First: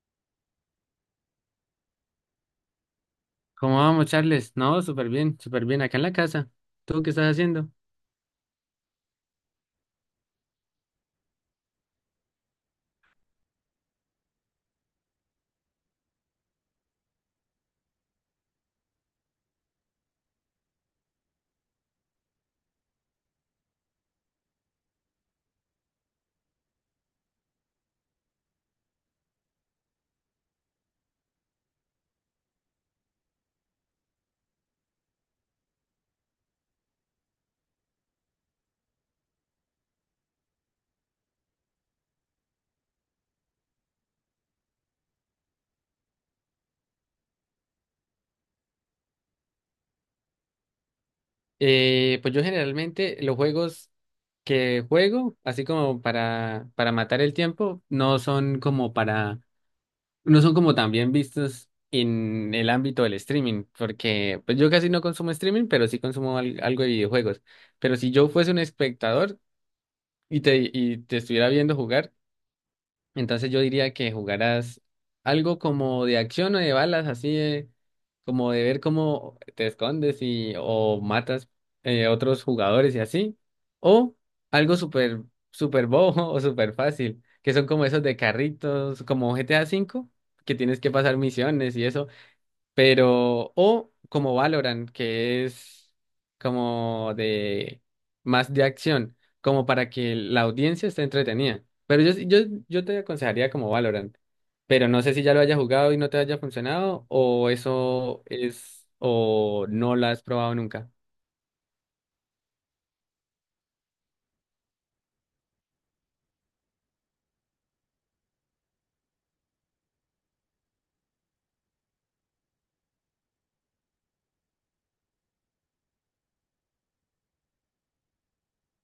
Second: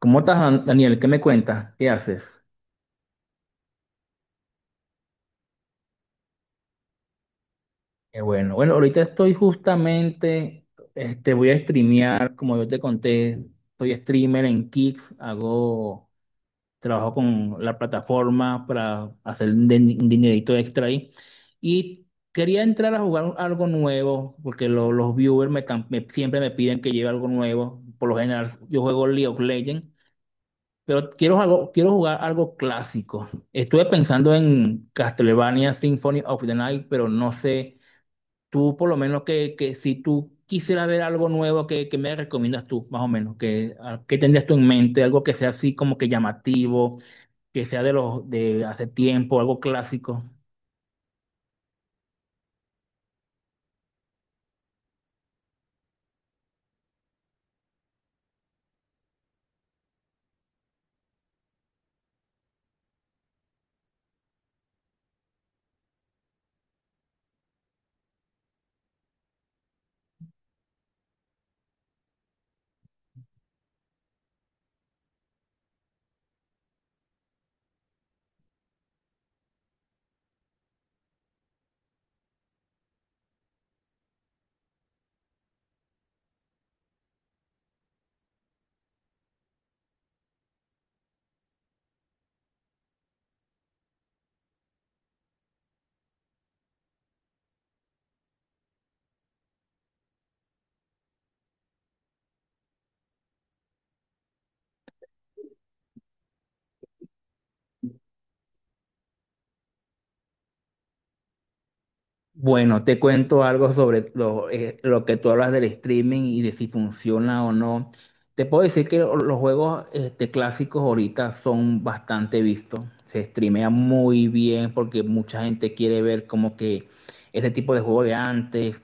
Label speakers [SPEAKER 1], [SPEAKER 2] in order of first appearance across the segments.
[SPEAKER 1] ¿Cómo estás, Daniel? ¿Qué me cuentas? ¿Qué haces?
[SPEAKER 2] ¿Cómo vamos, Charles? No, súper bien, súper bien. Acá en la casa. ¿Tú qué estás haciendo?
[SPEAKER 1] Qué bueno. Bueno, ahorita estoy justamente, voy a streamear, como yo te conté, soy streamer en Kicks, trabajo con la plataforma para hacer un dinerito extra ahí. Y quería entrar a jugar algo nuevo, porque los viewers siempre me piden que lleve algo nuevo. Por lo general, yo juego League of Legends. Pero quiero jugar algo clásico. Estuve pensando en Castlevania Symphony of the Night, pero no sé, tú por lo menos que si tú quisieras ver algo nuevo, ¿qué me recomiendas tú, más o menos? ¿Qué tendrías tú en mente? Algo que sea así como que llamativo, que sea de los de hace tiempo, algo clásico.
[SPEAKER 2] Pues yo generalmente los juegos que juego, así como para matar el tiempo, no son como no son como tan bien vistos en el ámbito del streaming, porque pues yo casi no consumo streaming, pero sí consumo algo de videojuegos. Pero si yo fuese un espectador y te estuviera viendo jugar, entonces yo diría que jugaras algo como de acción o de balas, como de ver cómo te escondes y o matas otros jugadores y así. O algo súper bobo o súper fácil, que son como esos de carritos, como GTA cinco que tienes que pasar misiones y eso. Pero, o como Valorant, que es como de más de acción, como para que la audiencia esté entretenida. Pero yo, yo te aconsejaría como Valorant. Pero no sé si ya lo hayas jugado y no te haya funcionado, o eso es, o no lo has probado nunca.
[SPEAKER 1] Bueno, te cuento algo sobre lo que tú hablas del streaming y de si funciona o no. Te puedo decir que los juegos clásicos ahorita son bastante vistos. Se streamea muy bien porque mucha gente quiere ver como que ese tipo de juego de antes.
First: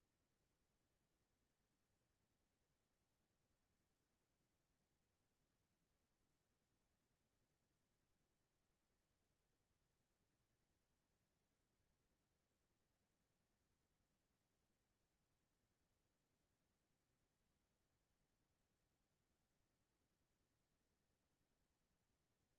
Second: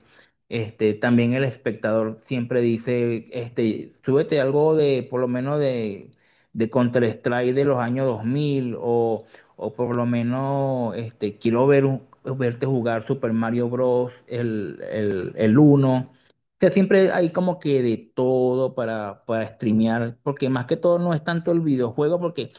[SPEAKER 1] También el espectador siempre dice, súbete algo de, por lo menos de Counter-Strike de los años 2000 o... O por lo menos quiero ver verte jugar Super Mario Bros. el uno. O sea, siempre hay como que de todo para streamear, porque más que todo no es tanto el videojuego, porque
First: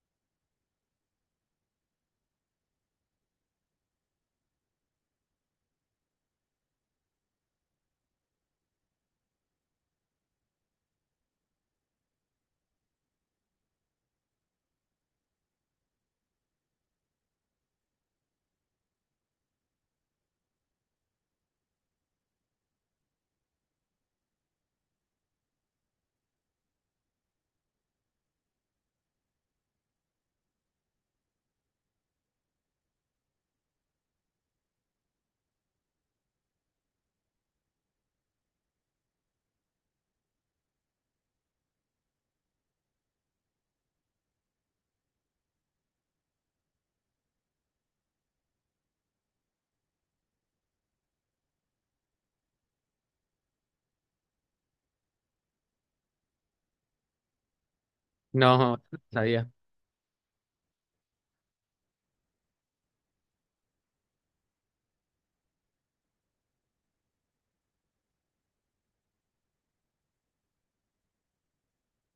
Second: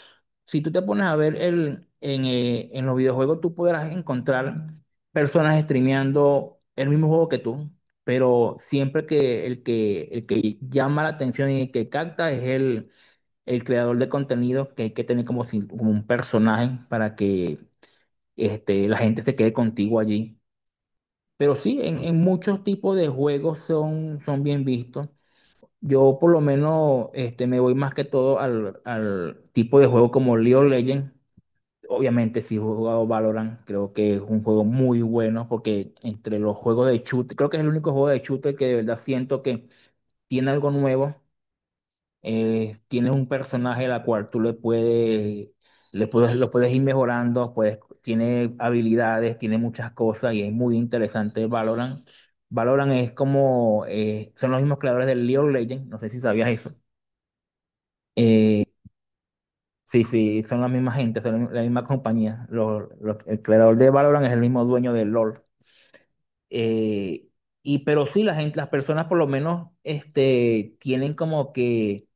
[SPEAKER 1] si tú te pones a ver en los videojuegos, tú podrás encontrar personas streameando el mismo juego que tú, pero siempre que el que llama la atención y el que capta es el creador de contenido, que hay que tener como, como un personaje para que la gente se quede contigo allí. Pero sí, en muchos tipos de juegos son, bien vistos. Yo por lo menos me voy más que todo al tipo de juego como League of Legends. Obviamente sí he jugado Valorant, creo que es un juego muy bueno porque entre los juegos de shooter, creo que es el único juego de shooter que de verdad siento que tiene algo nuevo. Tienes un personaje la cual tú le puedes, lo puedes ir mejorando, puedes, tiene habilidades, tiene muchas cosas y es muy interesante Valorant. Valorant es como, son los mismos creadores del League of Legends, no sé si sabías eso.
[SPEAKER 2] No,
[SPEAKER 1] Eh,
[SPEAKER 2] no sabía.
[SPEAKER 1] sí, sí, son la misma gente, son la misma compañía. El creador de Valorant es el mismo dueño de LoL. Eh, y pero sí, la gente, las personas por lo menos tienen como que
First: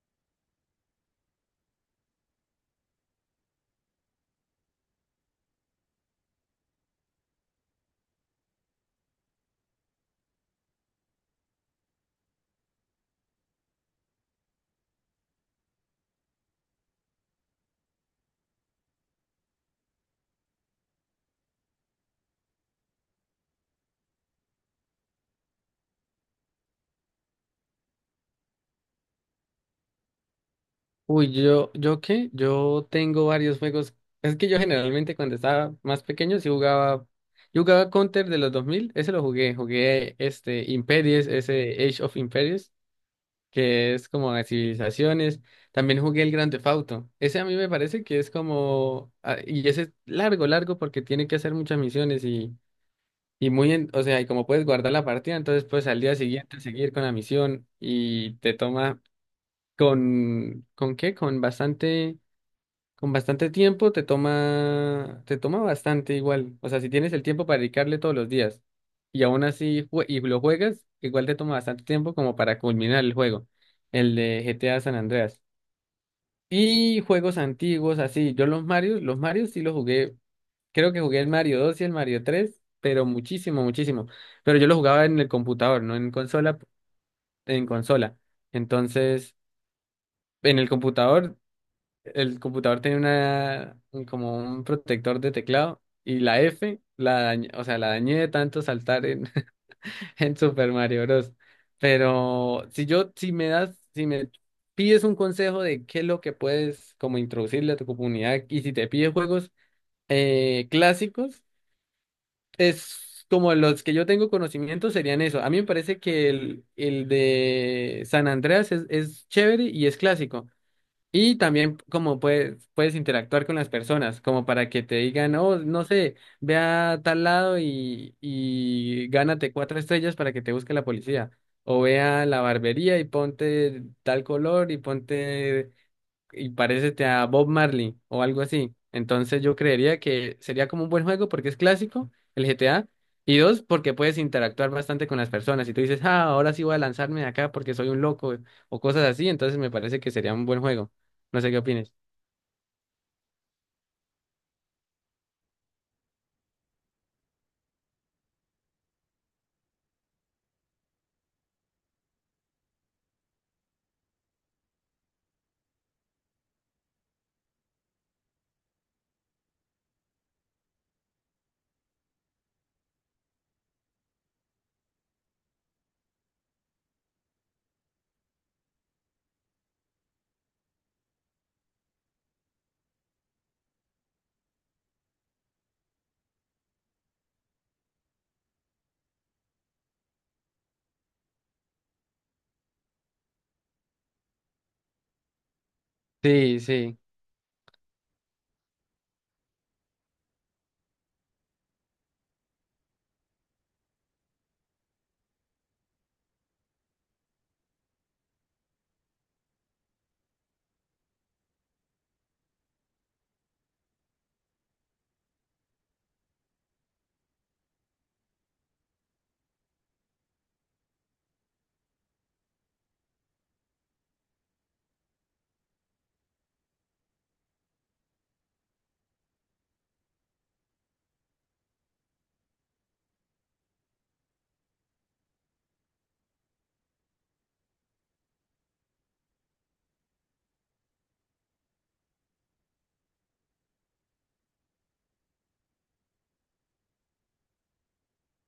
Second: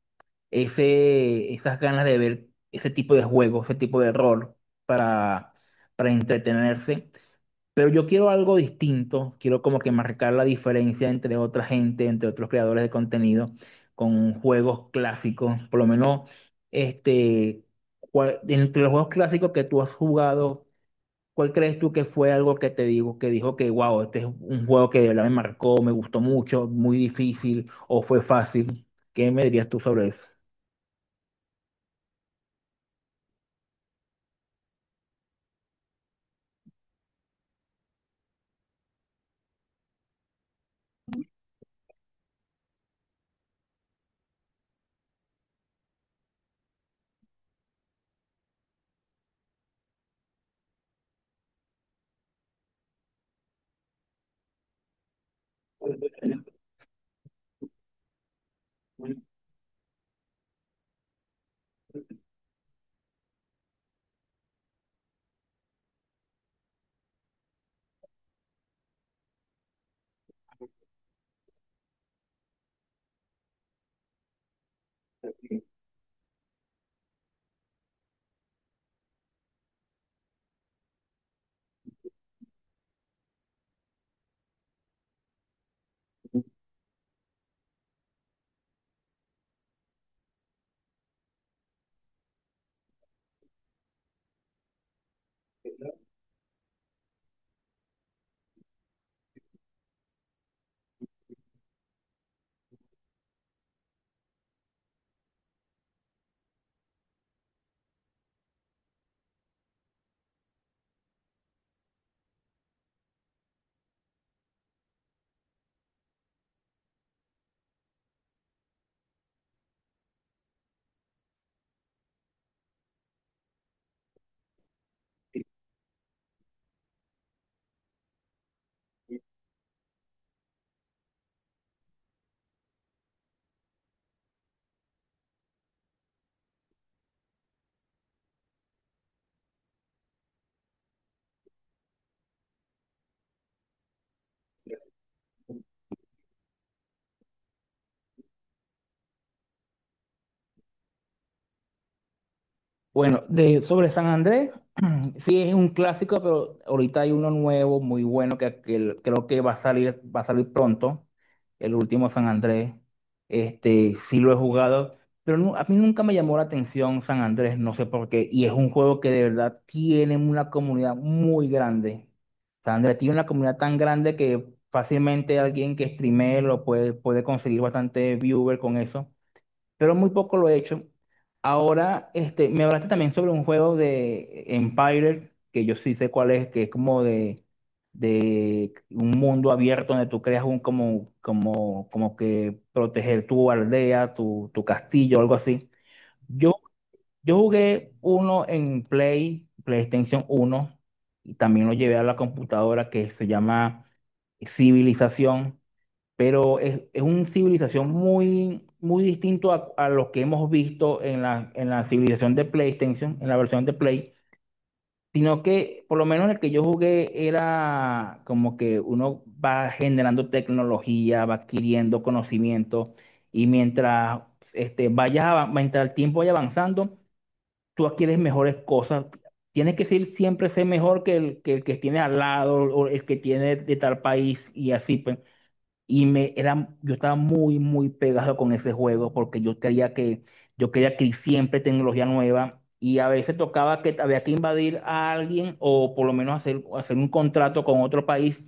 [SPEAKER 1] esas ganas de ver ese tipo de juego, ese tipo de rol para, para entretenerse. Pero yo quiero algo distinto, quiero como que marcar la diferencia entre otra gente, entre otros creadores de contenido, con juegos clásicos, por lo menos este, entre los juegos clásicos que tú has jugado, ¿cuál crees tú que fue algo que que dijo que wow, este es un juego que de verdad me marcó, me gustó mucho, muy difícil o fue fácil? ¿Qué me dirías tú sobre eso?
[SPEAKER 2] Uy, yo, ¿yo qué? Yo tengo varios juegos. Es que yo generalmente cuando estaba más pequeño sí jugaba, yo jugaba Counter de los 2000. Ese lo jugué, jugué este Imperials, ese Age of Imperials, que es como de civilizaciones. También jugué el Grand Theft Auto. Ese a mí me parece que es como, ah, y ese es largo, largo porque tiene que hacer muchas misiones y muy, o sea, y como puedes guardar la partida, entonces puedes al día siguiente seguir con la misión y te toma ¿con qué? con bastante con bastante tiempo te toma bastante igual. O sea, si tienes el tiempo para dedicarle todos los días y aún así y lo juegas, igual te toma bastante tiempo como para culminar el juego, el de GTA San Andreas. Y juegos antiguos, así, yo los Marios sí los jugué, creo que jugué el Mario 2 y el Mario 3, pero muchísimo, muchísimo. Pero yo los jugaba en el computador, no en consola, en consola. Entonces, en el computador. El computador tenía como un protector de teclado y la F, o sea, la dañé de tanto saltar en, en Super Mario Bros. Pero si me das, si me pides un consejo de qué es lo que puedes como introducirle a tu comunidad y si te pides juegos clásicos, es como los que yo tengo conocimiento serían eso. A mí me parece que el de San Andreas es chévere y es clásico. Y también como puedes interactuar con las personas, como para que te digan, oh, no sé, ve a tal lado y gánate cuatro estrellas para que te busque la policía. O ve a la barbería y ponte tal color y ponte y parécete a Bob Marley o algo así. Entonces yo creería que sería como un buen juego porque es clásico, el GTA, y dos, porque puedes interactuar bastante con las personas. Y tú dices, ah, ahora sí voy a lanzarme de acá porque soy un loco o cosas así, entonces me parece que sería un buen juego. No sé qué opines.
[SPEAKER 1] Bueno, sobre San Andrés, sí es un clásico, pero ahorita hay uno nuevo, muy bueno, creo que va a salir pronto, el último San Andrés. Este, sí lo he jugado, pero a mí nunca me llamó la atención San Andrés, no sé por qué, y es un juego que de verdad tiene una comunidad muy grande. San Andrés tiene una comunidad tan grande que fácilmente alguien que streamee lo puede, puede conseguir bastante viewer con eso, pero muy poco lo he hecho. Ahora, me hablaste también sobre un juego de Empire, que yo sí sé cuál es, que es como de, un mundo abierto donde tú creas un como que proteger tu aldea, tu castillo, algo así. Yo,
[SPEAKER 2] Sí, sí.
[SPEAKER 1] yo jugué uno en Play, PlayStation uno, y también lo llevé a la computadora, que se llama Civilización, pero es una civilización muy, muy distinto a, lo que hemos visto en la civilización de PlayStation, en la versión de Play, sino que por lo menos en el que yo jugué era como que uno va generando tecnología, va adquiriendo conocimiento y mientras, mientras el tiempo vaya avanzando, tú adquieres mejores cosas. Tienes que ser, siempre ser mejor que el que tienes al lado o el que tiene de tal país y así, pues. Y me era, yo estaba muy, muy pegado con ese juego porque yo quería que siempre tecnología nueva, y a veces tocaba que había que invadir a alguien o por lo menos hacer, un contrato con otro país,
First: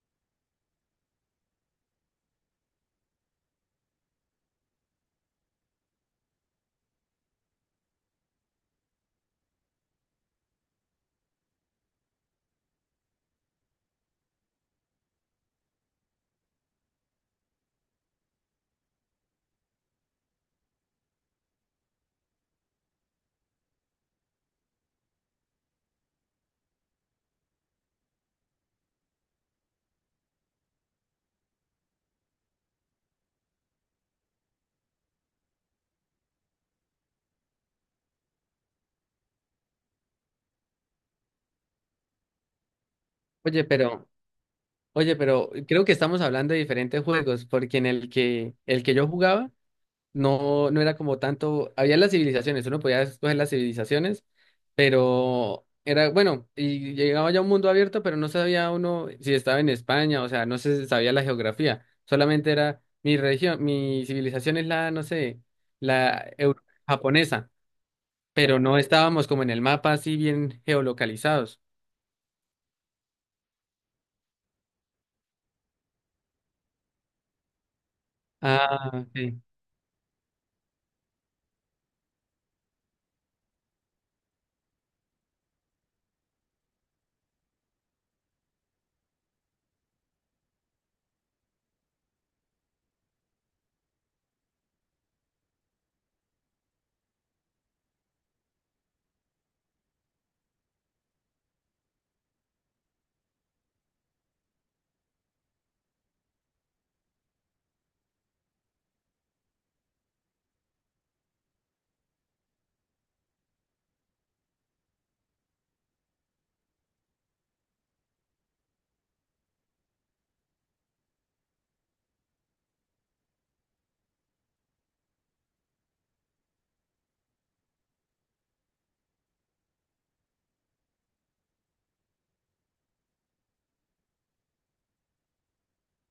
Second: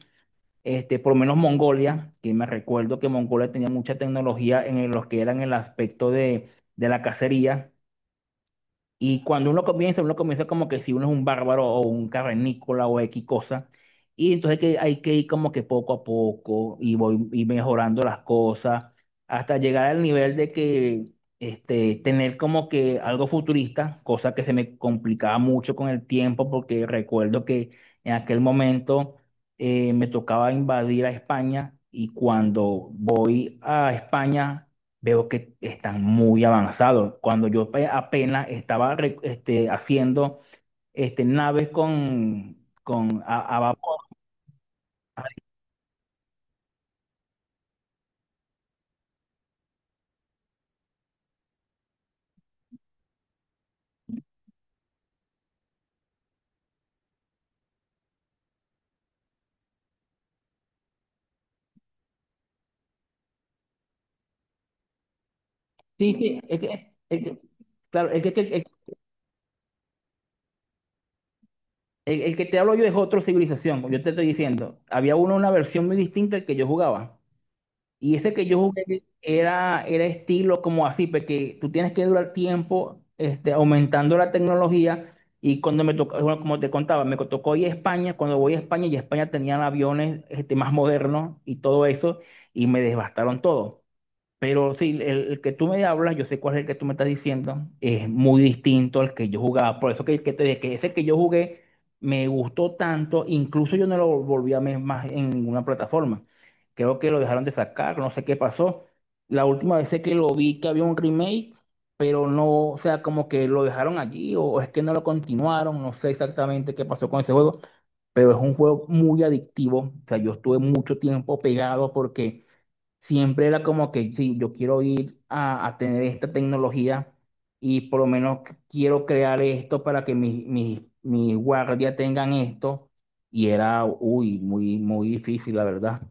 [SPEAKER 1] por lo menos Mongolia, que me recuerdo que Mongolia tenía mucha tecnología en lo que era en el aspecto de la cacería, y cuando uno comienza como que si uno es un bárbaro o un cavernícola o X cosa. Y entonces hay que ir como que poco a poco y voy y mejorando las cosas hasta llegar al nivel de que tener como que algo futurista, cosa que se me complicaba mucho con el tiempo porque recuerdo que en aquel momento me tocaba invadir a España, y cuando voy a España veo que están muy avanzados. Cuando apenas estaba haciendo naves con a
[SPEAKER 2] Oye,
[SPEAKER 1] vapor.
[SPEAKER 2] pero, oye, pero creo que estamos hablando de diferentes juegos, porque en el que yo jugaba no, no era como tanto, había las civilizaciones, uno podía escoger las civilizaciones, pero era, bueno, y llegaba ya a un mundo abierto, pero no sabía uno si estaba en España, o sea, no se sabía la geografía, solamente era mi región, mi civilización es la, no sé,
[SPEAKER 1] Sí, sí,
[SPEAKER 2] japonesa,
[SPEAKER 1] claro, el que, te-
[SPEAKER 2] pero
[SPEAKER 1] el,
[SPEAKER 2] no estábamos como en el mapa así bien geolocalizados.
[SPEAKER 1] el- el que te hablo yo es otra civilización, como yo te estoy diciendo. Había una versión muy distinta que yo jugaba. Y ese que yo
[SPEAKER 2] Ah,
[SPEAKER 1] jugué
[SPEAKER 2] ok.
[SPEAKER 1] era estilo como así, porque tú tienes que durar tiempo aumentando la tecnología. Y cuando me tocó, bueno, como te contaba, me tocó ir a España. Cuando voy a España, y España tenían aviones más modernos y todo eso, y me devastaron todo. Pero sí, el que tú me hablas, yo sé cuál es el que tú me estás diciendo, es muy distinto al que yo jugaba. Por eso que, te dije que ese que yo jugué me gustó tanto, incluso yo no lo volví a ver más en ninguna plataforma. Creo que lo dejaron de sacar, no sé qué pasó. La última vez sé que lo vi que había un remake, pero no, o sea, como que lo dejaron allí, o, es que no lo continuaron, no sé exactamente qué pasó con ese juego, pero es un juego muy adictivo. O sea, yo estuve mucho tiempo pegado porque siempre era como que, sí, yo quiero ir a, tener esta tecnología y por lo menos quiero crear esto para que mis guardias tengan esto. Y era, uy, muy, muy difícil, la verdad.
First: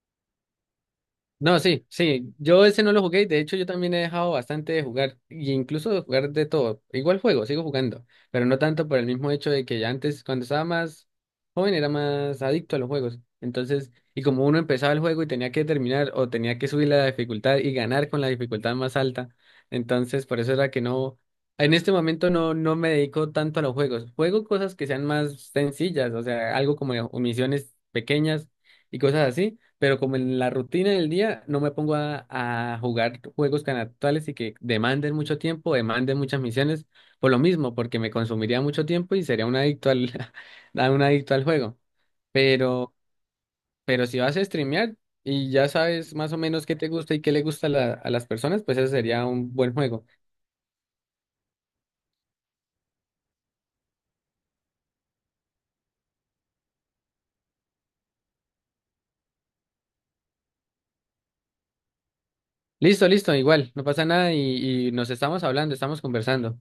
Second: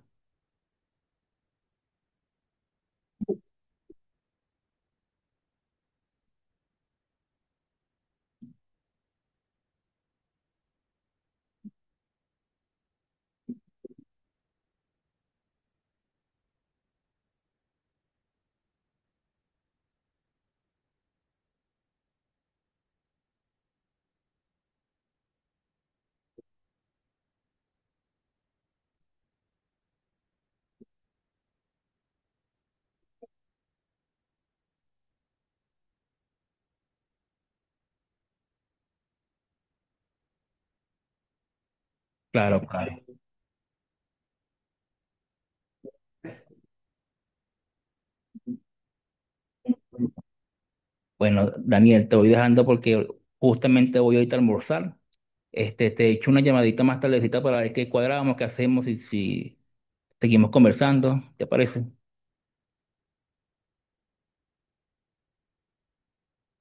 [SPEAKER 2] No, sí, sí, yo ese no lo jugué, y de hecho yo también he dejado bastante de jugar, y incluso de jugar de todo, igual juego, sigo jugando, pero no tanto por el mismo hecho de que ya antes, cuando estaba más joven, era más adicto a los juegos, entonces, y como uno empezaba el juego y tenía que terminar, o tenía que subir la dificultad y ganar con la dificultad más alta, entonces por eso era que no, en este momento no, no me dedico tanto a los juegos, juego cosas que sean más sencillas, o sea, algo como misiones pequeñas y cosas así pero como en la rutina del día no me pongo a jugar juegos tan actuales y que demanden mucho tiempo, demanden muchas misiones, por lo mismo, porque me consumiría mucho tiempo y sería un adicto a un adicto al juego.
[SPEAKER 1] Claro,
[SPEAKER 2] Pero,
[SPEAKER 1] claro.
[SPEAKER 2] pero si vas a streamear y ya sabes más o menos qué te gusta y qué le gusta a las personas, pues eso sería un buen juego.
[SPEAKER 1] Bueno, Daniel, te voy dejando porque justamente voy ahorita a almorzar. Este, te echo una llamadita más tardecita para ver qué cuadramos, qué hacemos y si seguimos conversando, ¿te parece?
[SPEAKER 2] Listo, listo, igual, no pasa nada y nos estamos hablando, estamos conversando.